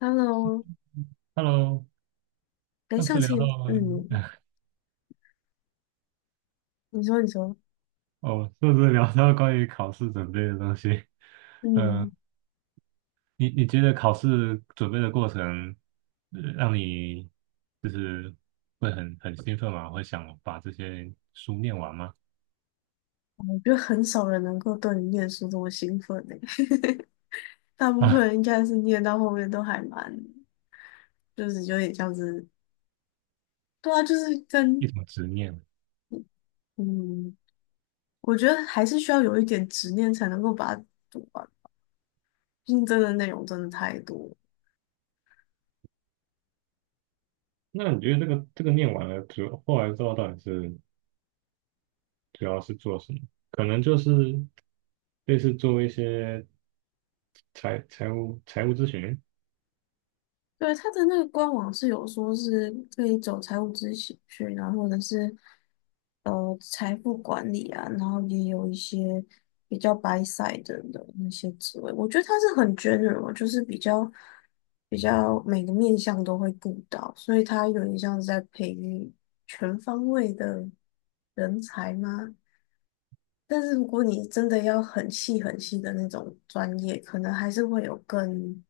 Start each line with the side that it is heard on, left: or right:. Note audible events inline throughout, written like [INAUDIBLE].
left: Hello，
right: Hello，
left: 哎，
right: 上次
left: 上
right: 聊
left: 次
right: 到
left: 嗯，你说，
right: 哦，上次聊到关于考试准备的东西。
left: 嗯，
right: 嗯，你觉得考试准备的过程，让你就是会很兴奋吗？会想把这些书念完吗？
left: 我觉得很少人能够对你念书这么兴奋的，[LAUGHS] 大部分
right: 啊，
left: 人应该是念到后面都还蛮，就是有点像是，对啊，就是跟
right: 一种执念。
left: 嗯，我觉得还是需要有一点执念才能够把它读完，毕竟真的内容真的太多。
right: 那你觉得这个念完了之后，后来之后到底是主要是做什么？可能就是类似做一些财务咨询。
left: 对，他的那个官网是有说是可以走财务咨询去，然后或者是财富管理啊，然后也有一些比较白 s 的那些职位，我觉得他是很 general，就是比较每个面向都会顾到，所以他有点像是在培育全方位的人才吗？但是如果你真的要很细很细的那种专业，可能还是会有更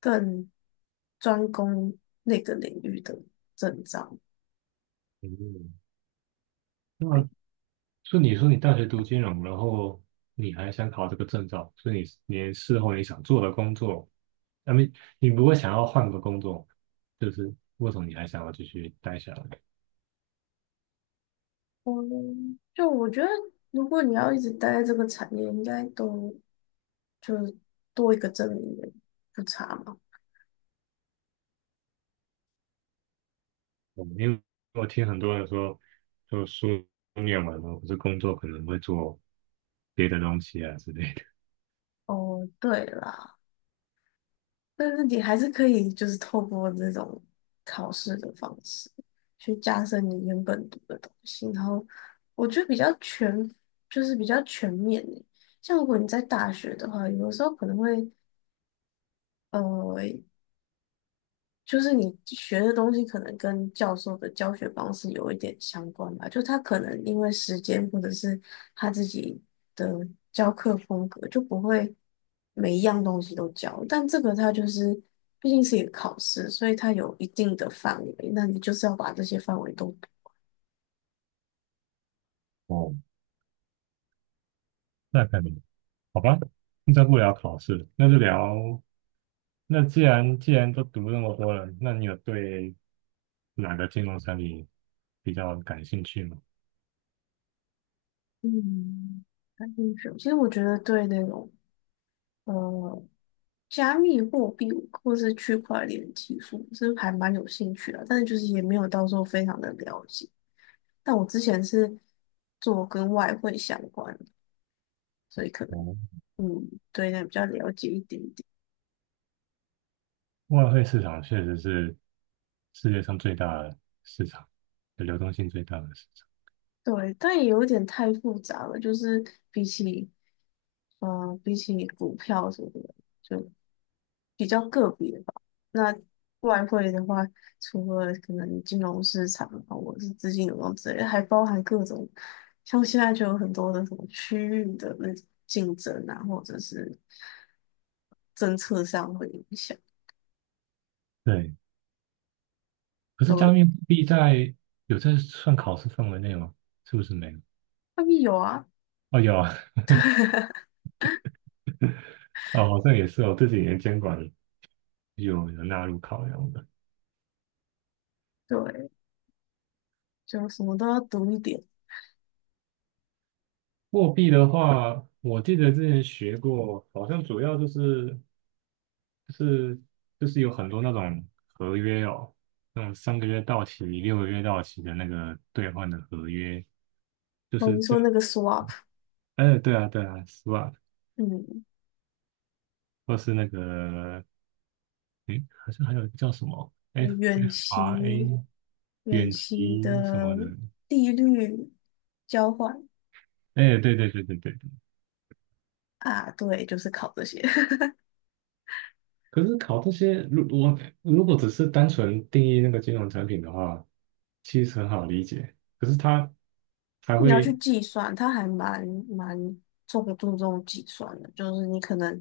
left: 更专攻那个领域的证照。
right: 嗯。那。所以你说你大学读金融，然后你还想考这个证照，所以你事后你想做的工作，那么你不会想要换个工作，就是为什么你还想要继续待下来？
left: 嗯，就我觉得，如果你要一直待在这个产业，应该都就是多一个证明也不差嘛。
right: 嗯，因为我听很多人说，就书念完了，或是工作可能会做别的东西啊之类的。
left: 哦，对啦。但是你还是可以，就是透过这种考试的方式去加深你原本读的东西，然后我觉得比较全，就是比较全面诶。像如果你在大学的话，有的时候可能会，呃，就是你学的东西可能跟教授的教学方式有一点相关吧，就他可能因为时间或者是他自己的教课风格，就不会每一样东西都教。但这个他就是毕竟是一个考试，所以它有一定的范围，那你就是要把这些范围都读
right: 哦，那肯定。好吧，那在不聊考试那就聊。那既然都读那么多了，那你有对哪个金融产品比较感兴趣吗？
left: 嗯，感兴趣。其实我觉得对那种呃加密货币或是区块链技术，这还蛮有兴趣的，但是就是也没有到时候非常的了解。但我之前是做跟外汇相关的，所以可能
right: 哦，
left: 对那比较了解一点点。
right: 外汇市场确实是世界上最大的市场，流动性最大的市场。
left: 对，但也有点太复杂了，就是比起，嗯、比起股票什么的，就。比较个别吧。那外汇的话，除了可能金融市场啊，或者是资金流动之类的还包含各种，像现在就有很多的什么区域的那种竞争啊，或者是政策上会影响，
right: 对，可是
left: 都
right: 加
left: 会
right: 密货币在有在算考试范围内吗？是不是没有？
left: 外面有啊，
right: 哦，有啊。
left: [LAUGHS]
right: [LAUGHS] 哦，好像也是哦。这几年监管有纳入考量的。
left: 对，就什么都要读一点。
right: 货币的话，我记得之前学过，好像主要就是就是有很多那种合约哦，那种三个月到期、六个月到期的那个兑换的合约，就
left: 哦，
right: 是
left: 你
right: 这
left: 说
right: 样。
left: 那个 swap，
right: 哎，对啊，对啊，SWOT，
left: 嗯，
right: 或是那个，诶，好像还有一个叫什么
left: 远期
right: FRA，
left: 远
right: 远
left: 期
right: 期什么
left: 的
right: 的，
left: 利率交换
right: 哎，对对对对对对。
left: 啊，对，就是考这些。
right: 可是考这些，如果只是单纯定义那个金融产品的话，其实很好理解。可是它还
left: 你要去
right: 会，
left: 计算，它还蛮重注重计算的，就是你可能，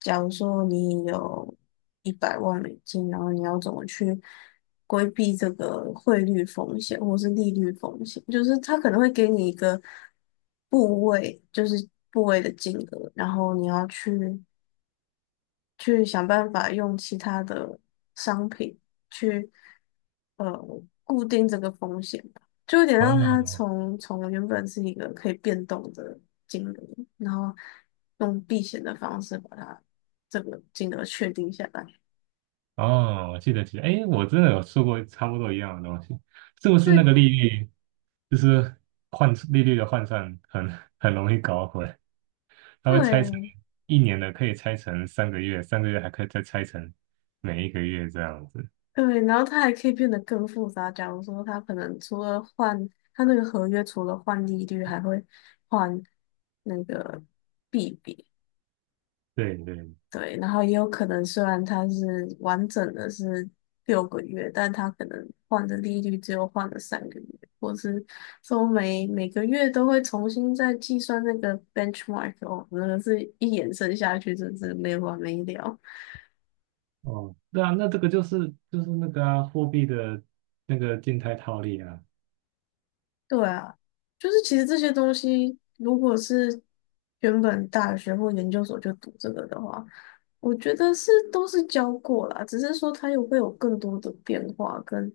left: 假如说你有100万美金，然后你要怎么去规避这个汇率风险或是利率风险，就是它可能会给你一个部位，就是部位的金额，然后你要去去想办法用其他的商品去呃固定这个风险吧，就有点让它
right: 哦
left: 从原本是一个可以变动的金额，然后用避险的方式把它这个金额确定下来。
right: 哦，我记得，哎，我真的有说过差不多一样的东西，是不是那个
left: 对
right: 利率，就是换利率的换算很容易搞混？它会拆成
left: 对
right: 一年的可以拆成三个月，三个月还可以再拆成每一个月这样子。
left: 对，然后它还可以变得更复杂。假如说它可能除了换它那个合约，除了换利率，还会换那个币别。
right: 对对，
left: 对，然后也有可能，虽然它是完整的是6个月，但它可能换的利率只有换了3个月，或是说每个月都会重新再计算那个 benchmark 哦，那个是一延伸下去，真是没完没了。
right: 哦，对啊，那这个就是那个啊，货币的那个静态套利啊。
left: 对啊，就是其实这些东西，如果是原本大学或研究所就读这个的话，我觉得是都是教过啦，只是说它有会有更多的变化跟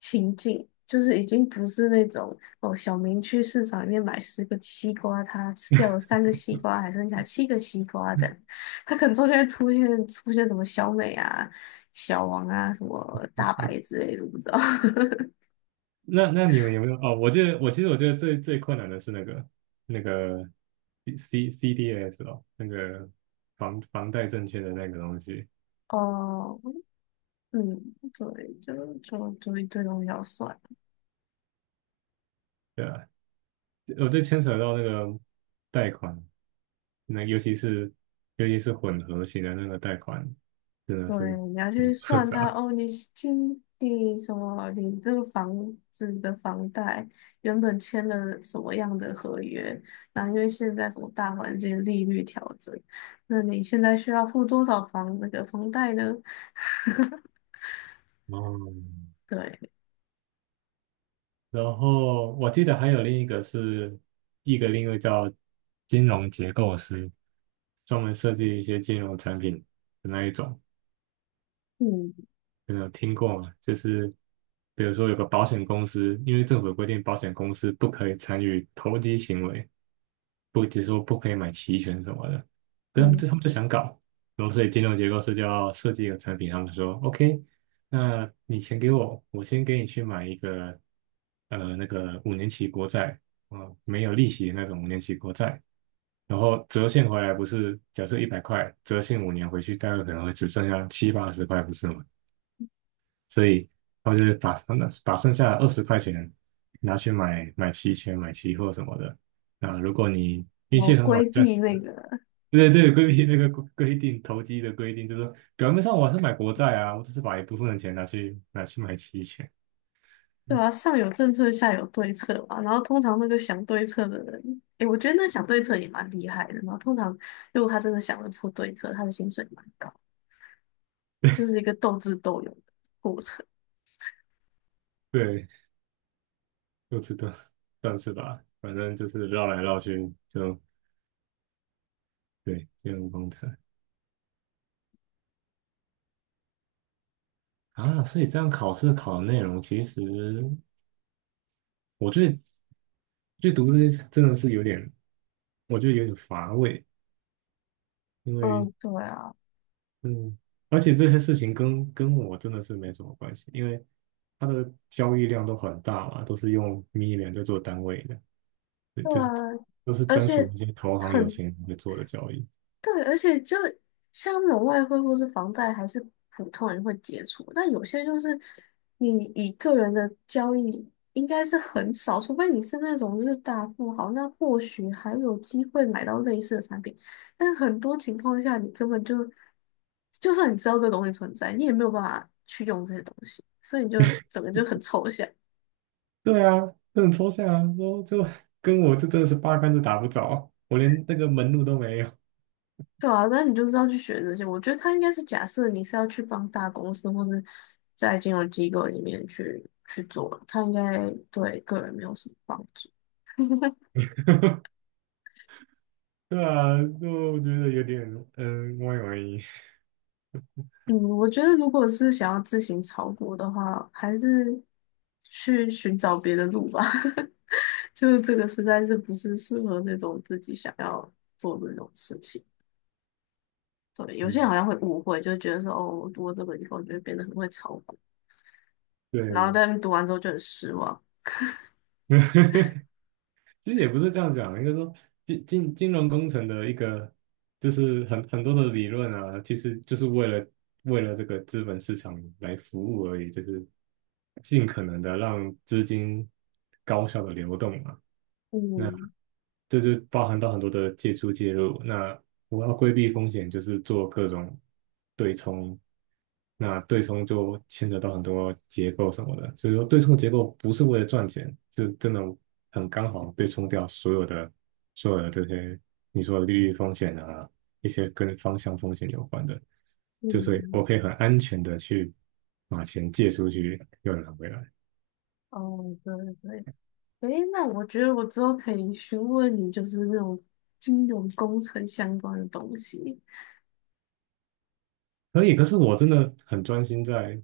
left: 情境，就是已经不是那种哦，小明去市场里面买10个西瓜，他吃掉了3个西瓜，还剩下7个西瓜这样，他可能中间出现什么小美啊、小王啊、什么大
right: 呃
left: 白之类的，我不知道。[LAUGHS]
right: 那你们有没有？哦，我其实我觉得最困难的是那个 C CDS 哦，那个房贷证券的那个东西。
left: 哦嗯，对，就一堆东西要算，
right: 对吧？我就牵扯到那个贷款，那尤其是混合型的那个贷款，真的
left: 对，
right: 是
left: 你要
right: 很
left: 去
right: 复
left: 算它
right: 杂。
left: 哦，你今你什么，你这个房子的房贷原本签了什么样的合约，那因为现在什么大环境利率调整，那你现在需要付多少房那个房贷呢？[LAUGHS]
right: 哦，
left: 对，
right: 然后我记得还有另一个是另一个叫金融结构师，专门设计一些金融产品的那一种。
left: 嗯
right: 有没有听过吗，就是比如说有个保险公司，因为政府有规定，保险公司不可以参与投机行为。不，只是说不可以买期权什么的。可是他们
left: 嗯，
right: 就他们就想搞，然后所以金融结构师就要设计一个产品，他们说 OK，那你钱给我，我先给你去买一个那个五年期国债，啊，没有利息的那种五年期国债。然后折现回来不是，假设一百块，折现五年回去，大概可能会只剩下七八十块，不是吗？所以他就会把剩下的二十块钱拿去买期权、买期货什么的。啊，如果你运
left: 我
right: 气很好，
left: 规
right: 你赚。
left: 避那个。
right: 对对对，规避那个规定，投机的规定，就是说表面上我还是买国债啊，我只是把一部分的钱拿去买期权。
left: 对啊，上有政策，下有对策嘛。然后通常那个想对策的人，诶，我觉得那想对策也蛮厉害的。然后通常如果他真的想得出对策，他的薪水蛮高，就是一个斗智斗勇的过程。
right: 对，就知道，算是吧，反正就是绕来绕去，就对，金融工程啊。所以这样考试考的内容其实我最最就读这些真的是有点，我觉得有点乏味。因为
left: 嗯，对啊，
right: 嗯，而且这些事情跟我真的是没什么关系，因为它的交易量都很大嘛，都是用 million 在做单位的，对，
left: 对啊，
right: 就是都是
left: 而
right: 专属
left: 且
right: 那些投行有
left: 很
right: 钱人会做的交易。
left: 对，而且就像那种外汇或是房贷，还是普通人会接触，但有些就是你以个人的交易应该是很少，除非你是那种就是大富豪，那或许还有机会买到类似的产品。但很多情况下，你根本就就算你知道这东西存在，你也没有办法去用这些东西，所以你就整个就很抽象。
right: 对啊，这很抽象啊，说就跟我这真的是八竿子打不着，我连那个门路都没有。
left: 对啊，那你就是要去学这些。我觉得他应该是假设你是要去帮大公司或是在金融机构里面去做，他应该对个人没有什么帮助。
right: [LAUGHS] 对啊，就我觉得有点歪歪。
left: 嗯，我觉得如果是想要自行炒股的话，还是去寻找别的路吧。[LAUGHS] 就是这个实在是不是适合那种自己想要做这种事情。对，
right: [LAUGHS]
left: 有些人
right: 嗯，
left: 好像会误会，就觉得说哦，我读了这个以后就会变得很会炒股，然后
right: 对，
left: 但读完之后就很失望。
right: 其实也不是这样讲，应该说金融工程的一个就是很多的理论啊，其实就是为了这个资本市场来服务而已，就是尽可能的让资金高效的流动嘛。那。
left: 嗯
right: 这就包含到很多的借出介入。那我要规避风险，就是做各种对冲。那对冲就牵扯到很多结构什么的，所以说对冲结构不是为了赚钱，是真的很刚好对冲掉所有的这些你说的利率风险啊，一些跟方向风险有关的，就是
left: 嗯。
right: 我可以很安全的去把钱借出去又拿回来。
left: 哦，对对，诶，那我觉得我之后可以询问你，就是那种金融工程相关的东西。
right: 可以，可是我真的很专心在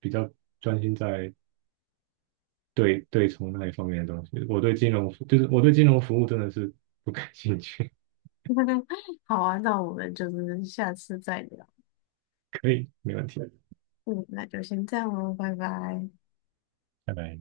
right: 比较专心在对从那一方面的东西。我对金融服，就是我对金融服务真的是不感兴趣。
left: [LAUGHS] 好啊，那我们就是下次再聊。
right: [LAUGHS] 可以，没问题。
left: 嗯，那就先这样喽，拜拜。
right: 拜拜。